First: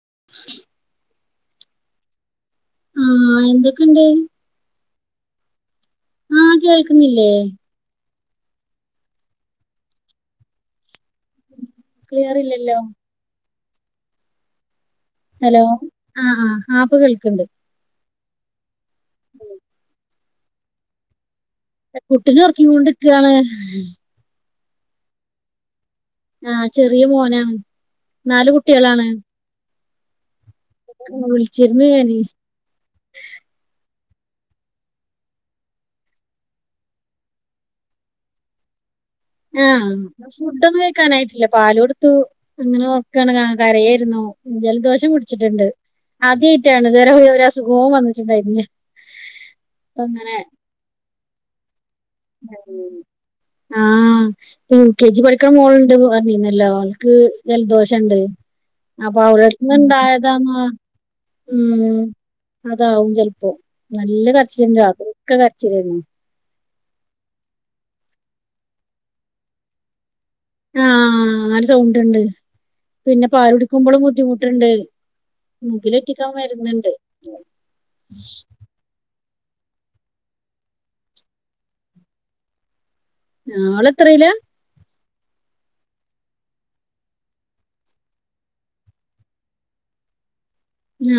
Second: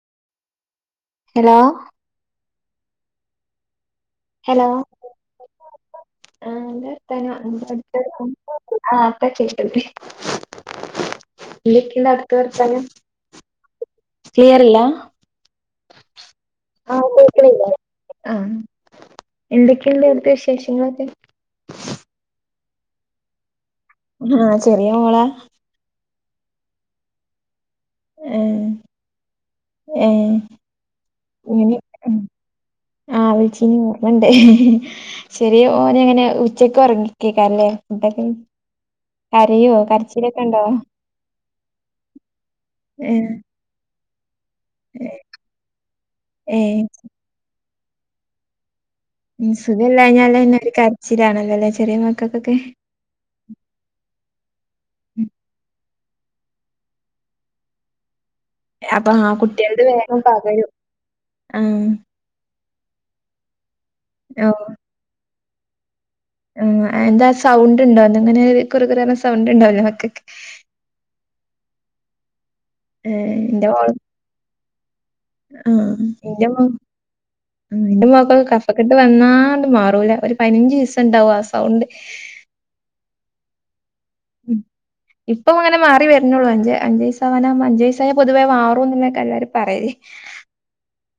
[unintelligible] Hello ആഹ എന്തൊക്കെണ്ട് hello ആ ആഹ് കേൾക്കുന്നില്ലേ എർത്താനോ എടുക്കും ആഹ അപ്പ ചെയ്ട്ടട്ടെ എന്തൊക്കെയന്താ ക്ലിയർ അടുത്ത് ഇല്ലല്ലോ വർത്താന് ക്ലിയർ [inaudible] അല്ല ഹലോ ആ ആ ആപ്പ് കേൾിക്കണ്ട് ആഹ എന്തൊക്കെയുണ്ട് ഇടുത്തെ വിശേഷങ്ങളൊക്കെ കുട്ടിനെ ഉറക്കി [inaudible] കൊണ്ടിരിക്കാണ് ആ ചെറിയ മോളാ ആഹ ചെറിയ മോനാണ് ഏ നാല കുട്ടികളാണ് ഏ വിളിച്ചിരുന്നു ഞാന് ആ് വിളിച്ചനി ഓർമ്മണ്ടേ ശെരി ഓന അങ്ങനെ ഉച്ചക്ക് ഉറങ്ങിക്കേക്കാല്ലേ ഫുഡൊക്കെ [unintelligible] കരയോ ആഹ കരച്ചിലൊക്കെ ഉണ്ടോ ഫുഡൊ ഒന്നും കഴി [inaudible] ക്കാനായിട്ടില്ല പാല കൊടുത്തു അങ്ങനെ ഏ ഒഓക്കെയാണ് കരയായിരുന്നു ജലദോഷം പിടിച്ചിട്ടുണ്ട് ഏ ആദ്യമായിട്ടാണ് ഇതുവരെ [inaudible] ഒരു അസുഖവും വന്നിട്ടുണ്ടായിരുന്നു സുഖമല്ല കഞ്ഞാലന്നെ ഒരു കരച്ചിലാണല്ലല്ലേ [unintelligible] ആ യു [inaudible] കെ ജി പഠിക്കണ മോൾുണ്ട് പിന്നല്ലോ ആൾക്ക് ജലദോഷുണ്ട് അപ്പൊ ആ അവിടെന്ന കുട്ടികൾത് വേഗം ഇണ്ടായതാെന്ന പകരും ഉ ആഹ് അതാവും ചിലപ്പോ നല്ല ഓഹ് കരച്ചിലന്ന രാത്രിലൊക്കെ കരച്ചിലാരുന്നു ആഹ് എന്താ സൗണ്ട് ഉണ്ടോ ന്ന് ഇങ്ങനെ കുറു കുറു സൗണ്ട് ഉണ്ടാ [unintelligible] ആഹ് അങ്ങനെ സൗണ്ടുണ്ട് പിന്നെ ഏഹ് പാലു എന്റെ മോള് കൂടിക്കുമ്പോഴും ബുദ്ധിമുട്ടുണ്ട് ആഹ് എന്റെ മോക്ക്‌ കഫക്കെട്ട് വന്നാ മാറൂല ഒരു പതിനഞ്ച് ദിവസം ഉണ്ടാവും ആഹ് സൗണ്ട് ആഹ് അവൾ എത്രയില ഇപ്പം അങ്ങനെ മാറി വരുന്നുള്ളൂ അഞ്ച് അഞ്ചു വയസായാനാക്കുമ്പോ അഞ്ചു വയസായ പൊതുവേ മാറുന്നൊക്കെ എല്ലാവരും പറയേ ല്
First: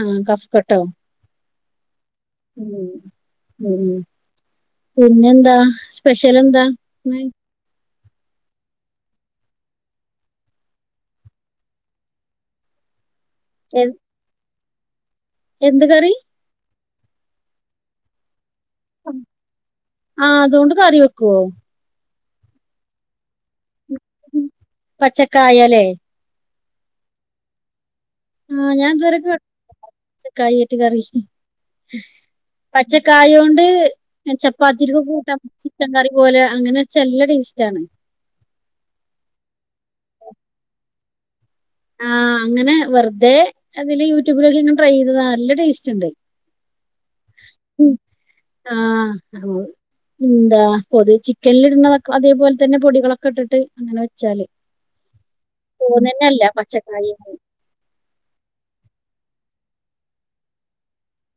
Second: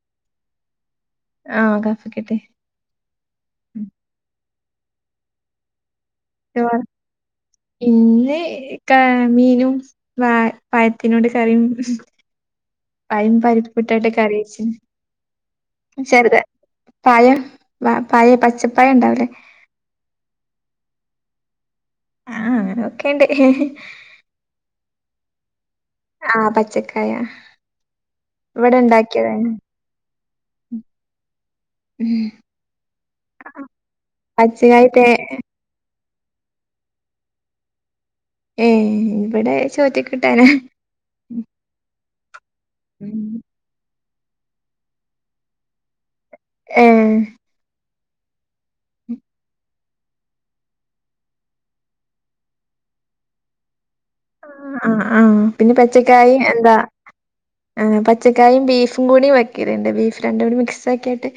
ആഹ് കഫ് കട്ടോ ആ കാ മ് മ് പിന്നെന്താ സ്പെഷ്യൽ എന്താ ഇന്ന മീനും വ പഴത്തിനോട് കറിയും പയം എ പരിപ്പിടാട്ട് കറി വെച്ച് എന്ത് കറി ചെറുത് പഴം പഴം പച്ച ആ അതുകൊണ്ട് കറി വെക്കുവോ ആ അങ്ങനെ വെക്കലുണ്ട് കായാലേ ആ പച്ചക്കായ ഇവിടെ ഉണ്ടാക്കിയതാണ് പച്ച കായ കറി പച്ചക്കായ കൊണ്ട് പച്ചക്കായ ചപ്പാത്തിക്ക് തേ കൂട്ടാൻ ചിക്കൻ കറി അതു പോലെ അങ്ങനെ വെച്ചൽ നല്ല ടേസ്റ്റേണ് ഏ ഇവിടെ ചോറ്റ്ക്ക് കൂട്ടാന ആഹ് അങ്ങനെ വെറുതെ അതില് യൂട്യൂബിലൊക്കെ ഇങ്ങനെ ട്രൈ ചെയ്തത നല്ല ടേസ്റ്റ് ഉണ്ട് [inaudible] ഏഹ് ആ ആ എന്താ പൊതു ചിക്കനിൽ ഇടുന്ന അതേപോലെ തന്നെ പൊടികളൊക്കെ ഇട്ടിട്ട് അങ്ങനെ വെച്ച് ആ ആ പിന്നെ പച്ചക്കായി എന്താ പച്ചക്കായി പച്ചക്കായും ബീഫും കൂടിയും വെക്കറുണ്ട് ബീഫ് രണ്ടും കൂടി മിക്സ് ആക്കിയിട്ട്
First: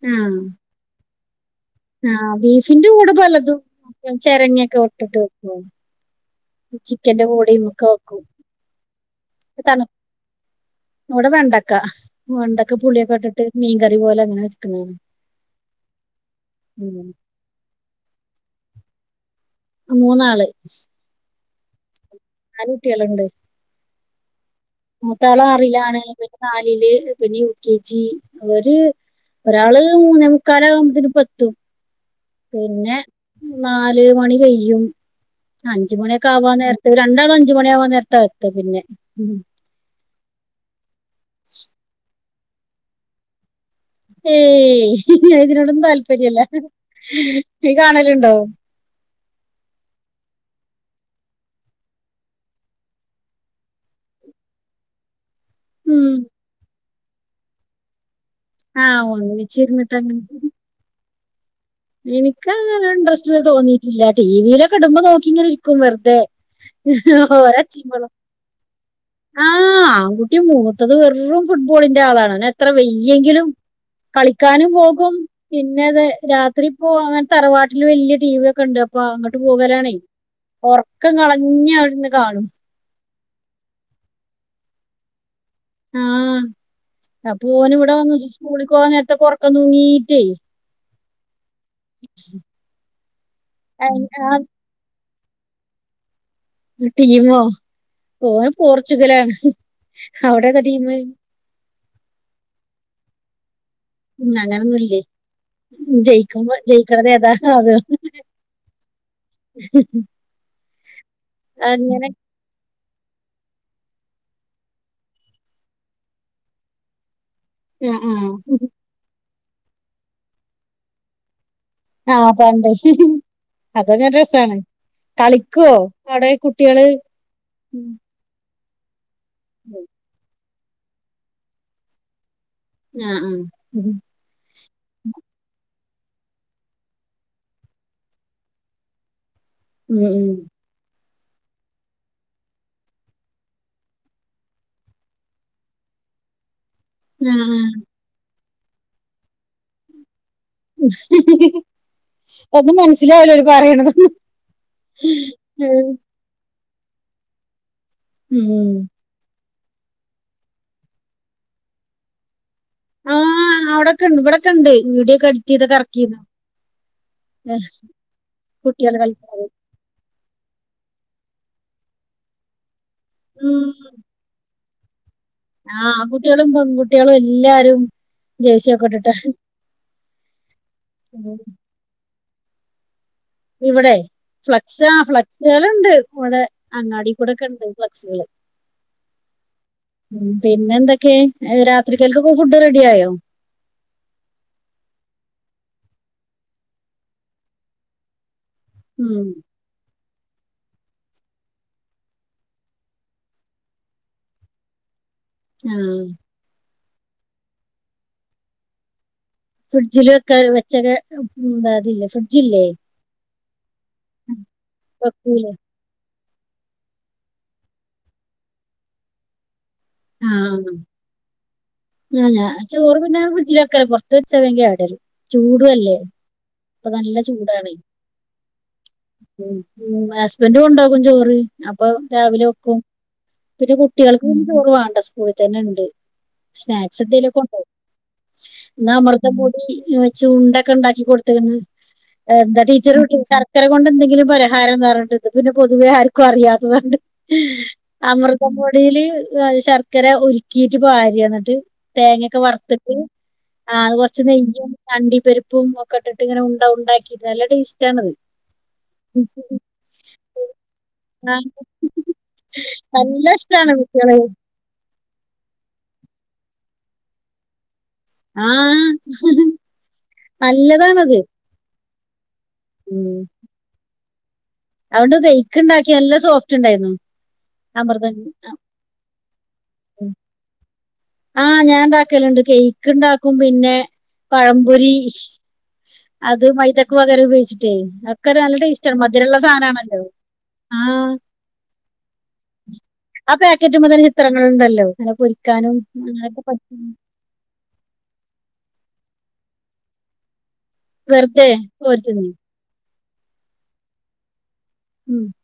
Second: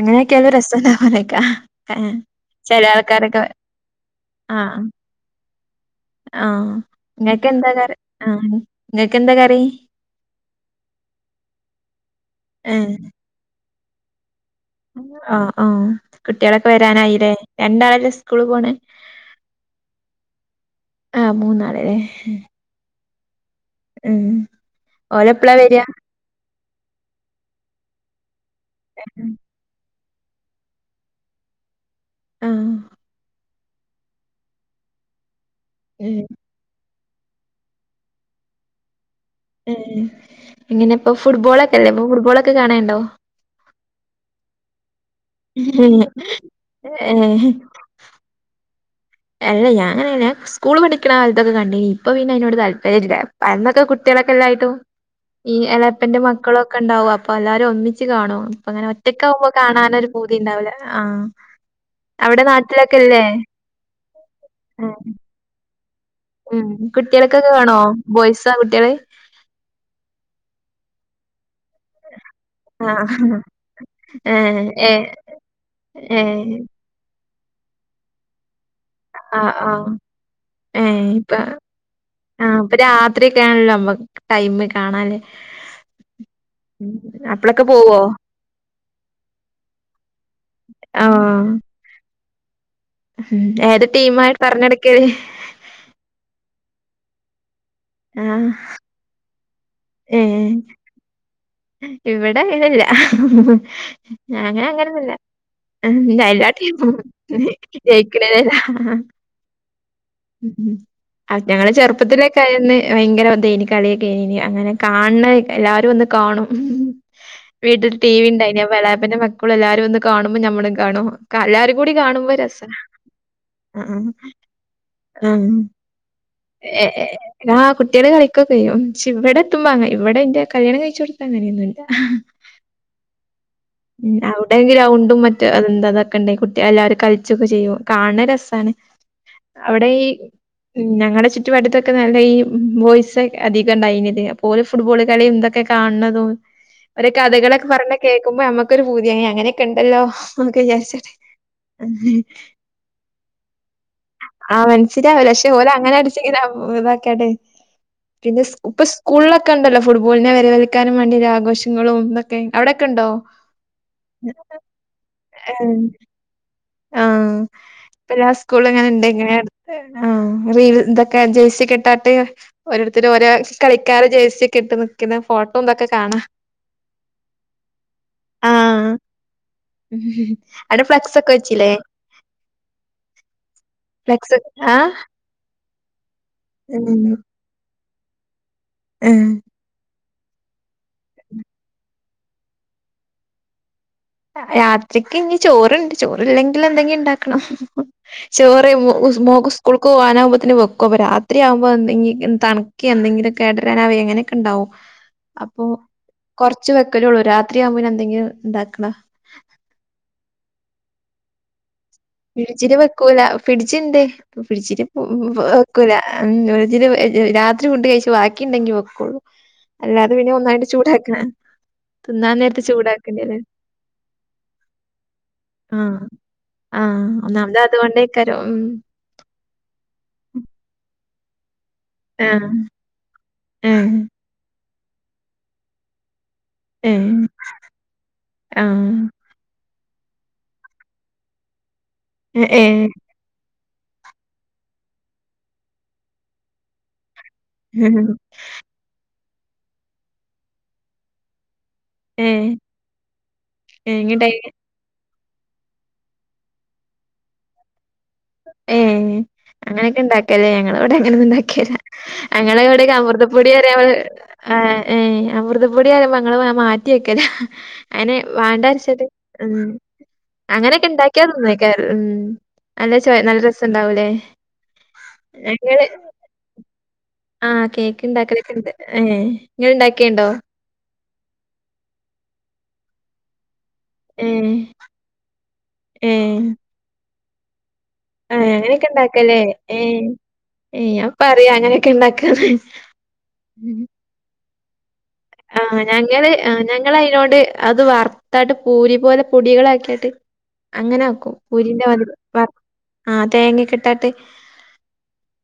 അങ്ങനെയൊക്കെ അത് രസം ന്താ പോനേക്കാ [unintelligible] ആ ബീഫിന്റെ കൂട് പലതും ചിരങ്ങക്കെ ആഹ് ഇട്ടിട്ട് വെക്കു ആഹ് ചിക്കന്റെ ഇങ്ങക്ക് കുടേം എന്താ ഒക്കെ കറി വെക്കും ആഹ് ഇങ്ങക്ക് എന്താ കറി തനു [unintelligible] ഇവിടെ വെണ്ടക്ക വെണ്ടക്ക പുളിയൊക്കെ ഇട്ടിട്ട് മീകറി പോല്ലെ അങ്ങനെ വെച്ച ആ ആ കുട്ടികളൊക്കെ ഉം വരാനായില്ലേ രണ്ടാൾ അല്ലെ സ്കൂളൾ പോണെ മൂന്നാള് ഏ നാലുട്ടികൾ ഉണ്ട്‌ മം മുത്താൾ ആറിലാണ് പിന്നെ നാലിൽ പിന്നെ യു കെ ജി ഒരു ഒരാള് മൂന്നേമുക്കാൽ ആകുമ്പോതതേന് ഇപ്പോത്തും ആഹ് പിന്നെ നാല് മണി കയ്യും അഞ്ചു ഉം മണിയൊക്കെ ആവാ നേര രണ്ടാളും അഞ്ചുമണിയ ആവാൻ നേരത്തെ എത്തു പിന്നെ ഏ ഇങ്ങനെ ഇപ്പൊ ഫുട്ബോളൊക്കെല്ലേ ഇപ്പൊ ഫുട്ബോളോക്കെ കാണാനുണ്ടോ ഏയ് ഇതിനോടൊന്നും താല്പര്യല്ല ഏഹ് നി കാണലുണ്ടോ അല്ല ഞാനങ്ങനെ സ്കൂൾ പഠിക്കണ കാലത്തൊക്കെ കണ്ടിന് ഇപ്പൊ പിന്നെ അതിനോട് താല്പര്യമില്ല അന്നൊക്കെ കുട്ടിക മൊക്കെ എല്ലായിട്ടും ഈ ഉം എളാപ്പന്റെ മക്കളുമോക്കെ ഉണ്ടാവും അപ്പൊ എല്ലാരും ഒന്നിച്ച് കാണു ഇപ്പം ആ അങ്ങനെ ഒറ്റക്ക്‌ ആവുമ്പോ ഒന്നിച്ചിരുന്നിട്ട് കാണാൻ ഒരു അങ്ങനെ പൂതി ഉണ്ടാവില്ല ആ എനിക്ക് അങ്ങനെ ഇൻട്രസ്റ്റ് തോന്നിയിട്ടില്ല ടി വിയില കെടുമ്പോ ആഹ് നോക്കി ഇങ്ങനെ ഇരിക്കും വേറു ഉം ഉം. കുട്ടികൾക്കൊക്കെ കാണോ അച്ച ബോയ്സാ കുട്ടികള് ആഹ [unintelligible] മൂത്തത് വെറും ഫുട്ബോളിന്റെ ആളാണ് ഓന് എത്ര ആഹ് വെയ്യെങ്കിലും ഏഹ് കളിക്കാനും ഏഹ് പോകും പിന്നെ രാത്രി ഏഹ് ഇപ്പോ അങ്ങനെ തറവാട്ടിൽ വലിയ ടി വി ഒക്കെ ഉണ്ട് അപ്പൊ അങ്ങോട്ട് ആഹ് ആഹ് പോകലാണ് ഏ ഇപ്പൊ ആ ഇപ്പൊ രാത്രിൊക്കെ ആണല്ലോ നമ്മക്ക് ടൈം കാണാന് ആ ആ അപ്പളൊക്കെ പോന് ഇവിടെ പോവോ വന്ന് സ്കൂളക്ക് പോവാൻ നേരത്തെ കൊറക്ക തൂങ്ങീട്ടേ ആ ഉ [unintelligible] ഉം ഏത് ടീം ആയിട്ട് പറഞ്ഞെടുക്കത്. ആ ടീമോ ആ പോഓന പോർച്ചുഗലാണ്. ഏ ആവിടെ കഥ ഇവിടെ ആയിന്നില്ല അങ്ങനെ അങ്ങനൊന്നുല്ലേ അങ്ങനന്നില്ല. ല്ലാ ജയിക്കുമ്പോ ജയിക്കണത് ഏതാ അത് ജയിക്കണല്ല. ഉ ഞങ്ങള് അങ്ങനെ ചെറുപ്പത്തിലേക്കയ ഭയങ്കര വന്ത എനി കളിയൊക്കെ അങ്ങനെ കാണണ എല്ലാരും ഒന്ന് കാണും. വീട്ടിൽ ആഹ് ടി വി ആഹ് ഉണ്ടായിന അപ്പ എപ്പന്റെ മക്കളൾ എല്ലാവാരും ഒന്ന് കാണുമ്പോ നമ്മും കാണോ. ആഹ് പണ്ടേ ആ അതനെ രസാണ്. കളിക്കുവോ? അവിടെ കുട്ടികള് ആഹ് കുട്ടികള് കളിക്കോം പക്ഷ ഇവിടെ എത്തുമ്പാങ്ങ ഇവിടെന്റെ കല്യാണം കഴിച്ച കൊടുത്ത അങ്ങനെയൊന്നും ഇല്ല. ആഹ് ആഹ് ഉം ഉ അവിടെ ഗ്രൗണ്ടും മറ്റ അതെന്താത് ക്കണ്ട കുട്ടി എല്ലാവരും കളിച്ചൊക്കെ ചെയ്യും കാണണ രസാ ണ്. അവിടെ ഈ ഉം ഞങ്ങള് ചത്തൊക്കെ നല്ല ഈ വോയിസ് അധികം ഉണ്ടായിത് അ ഫുട്ബോള് കളി എന്തൊക്കെ കാണതും ഒരു ആഹ് കഥകളൊക്കെ ആഹ് പറഞ്ഞ കേക്കുമ്പോ ഞമ്മക്കൊരു പൂതി അങ്ങനെയൊക്കെ ഒണ്ടല്ലോ. അത് മനസിലാവല്ലോര് പറയണത്. ആ മനസ്സിലാവില്ല. പക്ഷേഓല അങ്ങന അ ഇതാക്കെ പിന്നെ ഉം. ഇപ്പ സ്കൂളിലക്കെ ഒക്കെണ്ടല്ലോ ഫുട്ബോളിനെ വലിക്കാനും വേണ്ടിയ ഒരു ആഘോഷങ്ങളുംതൊക്കെ. എവിടെൊക്കെ ഉണ്ടോ ആ അവിടൊക്കെ ഉണ്ട് ഇവിടെ ഒക്കെ ഉണ്ട് വീഡിയോ ഒക്കെ എഡിറ്റ് ചെയ്തൊക്കെ ഇറക്കിയിരുന്നു ആഹ ഇപ്പല്ല സ്കൂൾ കുട്ടികൾ എങ്ങനെണ്ട്. കളിക്കാൻ എങ്ങനെ ആ ഇതൊക്കെ ജേഴ്സി കെട്ടാട്ട് ഓരോരുത്തര ഓരോ ഉം. കളിക്കാർ ജേഴ്സി ഒക്കെ ഇട്ട് നിക്കുന്ന ഫോട്ടോ ആ ഇതൊക്കെ കാണാ ആൺകുട്ടിളും പെൺകുട്ടിളും എല്ലാരും ജേസിയൊക്കെ ആഹ് ഇട്ടിട്ട് അവിടെ ഫ്ലക്സ് ഒക്കെ ഉം. വച്ചില്ലേ. ഇവിടെ ഫ്ലക്സ് ആ ഫ്ലക്സുകള്ണ്ട്. ഇവിടെ അങ്ങാടി കൂടെ ഒക്കെണ്ട്. [unintelligible] ഉം പിന്നെ എന്തൊക്കെ രാത്രികൽക്കൊക്ക ഫുഡ് റെഡി ആയോ? രാത്രിക്ക് ഇനി ചോറുണ്ട് ചോറല്ലെങ്കി എന്തെങ്കും ഉണ്ടാക്കണം. ചോറ് മോള് ഉം ക്ക് സ്കൂൾക്ക് പോവാ ന് വെക്കോ അപ്പൊ രാത്രിയാവുമ്പോ എന്തെങ്ക തണക്കി എന്തെങ്കിലും കേടരൻാവ അങ്ങനെയൊക്കെ ഉണ്ടാവോ അപ്പൊ ആ കൊറച്ച് വെക്കലേ ഉള്ളു. രാത്രിയാവുമ്പോന് എന്തെങ്കിലും ഇണ്ടാക്കണ ഫ്രിഡ്ജില ഒക്കെ വെച്ചക്കെ ഉന്താതില്ലേ ഫ്രിഡ്ജില്ലേ. [unintelligible] ഒരുതി വെക്കൂലേ രാത്രി ഫുഡ്‌ കഴിച്ചു. ബാക്കിണ്ടെങ്കി വെക്കോളു. അല്ലാതെ ആ പിന്നെ ഒന്നായിട്ട് ചൂടാക്കണ ആ തിന്നാൻ ഞാൻ നേരത്ത് ചോറ് പിന്നെ ചൂടാക്കണ്ടല്ലേ ഫ്രിഡ്ജിലൊക്കല്ല പുറത്ത വെച്ചാ വേഗം കെടുവരും ചൂടുല്ലേ. ആഹ് ഇപ്പൊ ആഹ് നല്ല ഒന്നാമത് ചൂടാണ്. അതുകൊണ്ടേക്കാരം ഉം ഹസ്ബൻഡും കൊണ്ടോവും ചോറ്. അപ്പൊ രാവിലെ ആഹ് വെക്കും. പിന്നെ ഏഹ് കുട്ടികൾക്ക് ചോറ് വേണ്ട സ്കൂളി തന്നെ ഉണ്ട്. സ്നാക്സ് ഏഹ് എന്തെലുക്കെ കൊണ്ടോവും. ആ. എന്നാ മൃഗമൂടി ഉം ചുണ്ടെക്കെ ഉണ്ടാക്കി കൊടുത്തേക്കന്ന് എ് ന്താ ഏ. ടീച്ചറ് [unintelligible] ഇത്ര കൊണ്ട് എന്തെങ്കിലും പരിഹാരംന്ന് പറഞ്ഞിട്ടണ്ട് പിന്നെ പൊതുവെ ആർക്കും അറിയാത്തതു കൊണ്ട് ഹ് അമൃതപൊടിയില് എ് ശർക്കര ഉരുക്കിട്ട് ബാരിഎന്നട്ട് തേങ്ങേക്ക ഏ. വർത്തിട്ട് ആ അത് കൊറച്ച് എങ്ങട്ടായി നെയ്യും അണ്ടി പരിപ്പും ഒ ക്കെട്ടിട്ട് ഇങ്ങനെ ഉണ്ടാവും ഉണ്ടാക്കി നല്ല ടേസ് [inaudible] ഏ അങ്ങനെയൊക്കെ ഇണ്ടാക്കല്ലേ ഞങ്ങളിവിടെ ആ, ഇണ്ടാക്കീല്ല ഹ് ഞങ്ങളിവിടേക്ക നല്ല അമൃദപ്പൊടി വരെ ഇഷ്ടാണ് ഇവള് കുട്ടികളെ ആ ഏ അമൃതപൊടി വരുമ്പ അങ്ങള് മ മാറ്റി വെക്കൂല്ലേ. അയ്ന് ആ വാണ്ട അരശത് ഉം അങ്ങനെക്കെ നല്ലതാണത് ഇണ്ടാക്കിയാ ന്നന്നാക്ക ഉം നല്ല ചോ ഉം. നല്ല രസുണ്ടാവൂലേ അതുകൊണ്ട് ബെയ്ക്ക് ഇണ്ടാക്കിയ എല്ലാം സോഫ്റ്റ് ഉണ്ടായിരുന്നു ആ കേക്ക് അമൃതം ഇണ്ടാക്കണേക്കിണ്ട് അതേ ഇങ്ങള് ഇണ്ടാക്കിട്ട്ണ്ടോ ആ ഞാൻ ഉണ്ടാക്കലിണ്ട് കേക്ക് ഇണ്ടാക്കും പിന്നെ ഏ. പഴംപൊരി ഏ. അത് മൈദക്ക് പകരം ഉപയോഗിച്ചി അതേ ഒക്കെ ആ നല്ല അങ്ങനെയൊക്കെ ടേസ്റ്റാണ് മധുരൊള്ള ഇണ്ടാക്കല്ലേ? ഏ. സാനാണ് ഏ ഞാ പറയാ അങ്ങനേക്കെ ഇണ്ടാക്കാന്ന് ആ ഇണ്ടല്ലോ അങ്ങന പൊരിക്കാനും ഇങ്ങനെ അങ്ങനെയൊക്കെ ആ പറ്റും. ഞങ്ങള് അയ്നോട് അത് വറുത്തായിട്ട് പൂരി പോലെ പൊടികളാക്കിയേട്ട് അങ്ങനാക്കും വെറുതെ പൂരിന്റെ മാതിരെ പോരുത്തുന്നു വർ ആ തേങ്ങേക്കിട്ടാട്ട് ഉം [unintelligible]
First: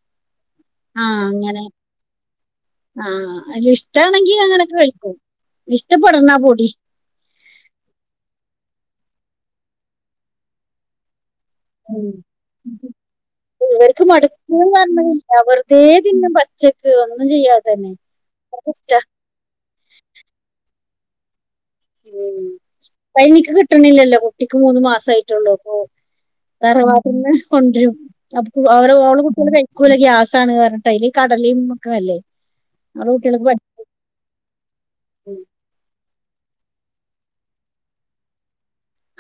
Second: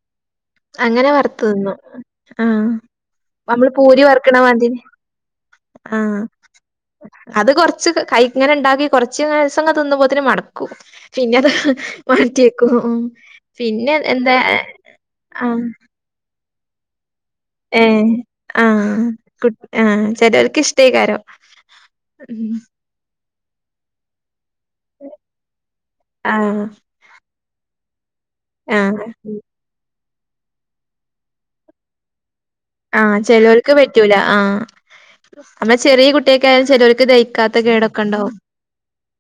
അങ്ങന വറുത്ത് നിന്ന് ആ ആ നമ്മള് പൂരി അതിലിഷ്ടാണെങ്കി വറുക്കണ അങ്ങനൊക്കെ മാതിര് കഴിക്കും ആ ഇഷ്ടപ്പെടണ പൊടി അത് കൊറച്ച് ക് കൈ ഇങ്ങനെ ഇണ്ടാക്കി കൊറച്ച് ദെവസങ്ങൾ തിന്നുമ്പോത്തിനും മടുക്കും പിന്ന അത് ഹ് ഉം. മാറ്റിവെക്കും ഇവർക്ക് പിന്നെഅത് എന്താ എ മടുക്കുന്ന് ആ ഉച്ചക്ക് വന്ന് ഏ ആ കുട്ട് ആ ചെലരിക്ക് ഇഷ്ടികാരം ഉം പഴനിക്ക് കിട്ടണില്ലല്ലോ കു കുട്ടിക്ക് മൂന്ന് മാസം ആയിട്ടുള്ളൂ ഉം ആഹ് തറവാട്ടിന്ന് കൊണ്ടരും അപ്പു അവരെ ആഹ് ഓള് കുട്ടികള് കഴിക്കൂല്ല ഗ്യാസാണ് കാരണംട്ട അയ്ല് ഈ കടലേം ഒക്കെ അല്ലേ ആ അവളെ കുട്ടികൾക്ക് പ- ചെലവർക്ക് പറ്റൂല ആ എന്നാ ചെറിയ കുട്ടിക കെ ചെലവർക്ക് ദഹിക്കാത്ത കെടക്കണ്ടാവും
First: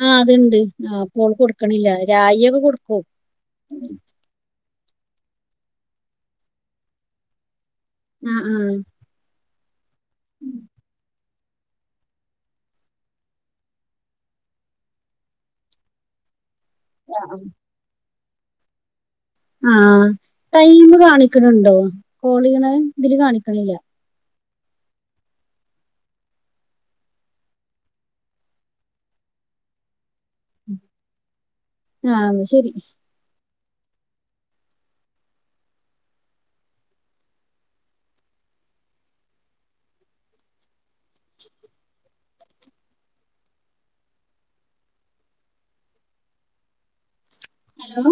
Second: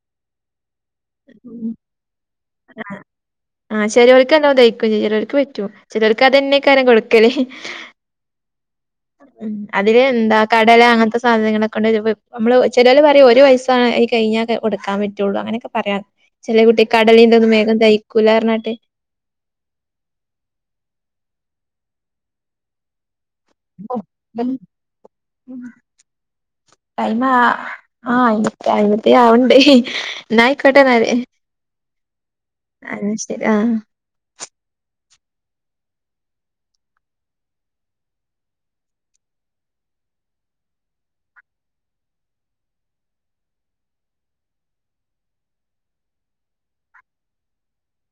ആ അത്ണ്ട് ആ അപ്പോൾ കൊടുക്കണില്ല രായിയൊക്ക ആ ആ ശരി വെക്കന്നൊന്തേ എക്കോ ചെയ്യല് ചെലോർക്ക് പറ്റും ചെലോർക്ക് അതന്നെ കാര്യം കൊടുക്കല് ഹ് ഹീ ആആ അതില് എന്താ കടല അങ്ങനത്ത സാ സാധനങ്ങളൊക്കൊേണ്ടോയി വെക്ക മ്മള് ചെലര് പറയും ഒരു വയസായി കഴിഞ്ഞാൽ ക കൊടുക്കാപറ്റുള്ളൂ അങ്ങനേക്കെപറയാൻ ചെല കുട്ടി കടലിന്നൊന്നും വേഗം കയ്ക്കൂല്ലാർഞ്ഞട്ട് ആ ടൈമ് കാണിക്കണുണ്ടോ കോളിനാ ഇതില് കാണി ഒ ഉം [unintelligible] ടൈമാ ആ ടൈമൊത്തി ആവണ്ട് ഹി ഹീ എന്നായിക്കോട്ടെ എന്നാല് ആ എന്നാ ശരി ആ ഹലോ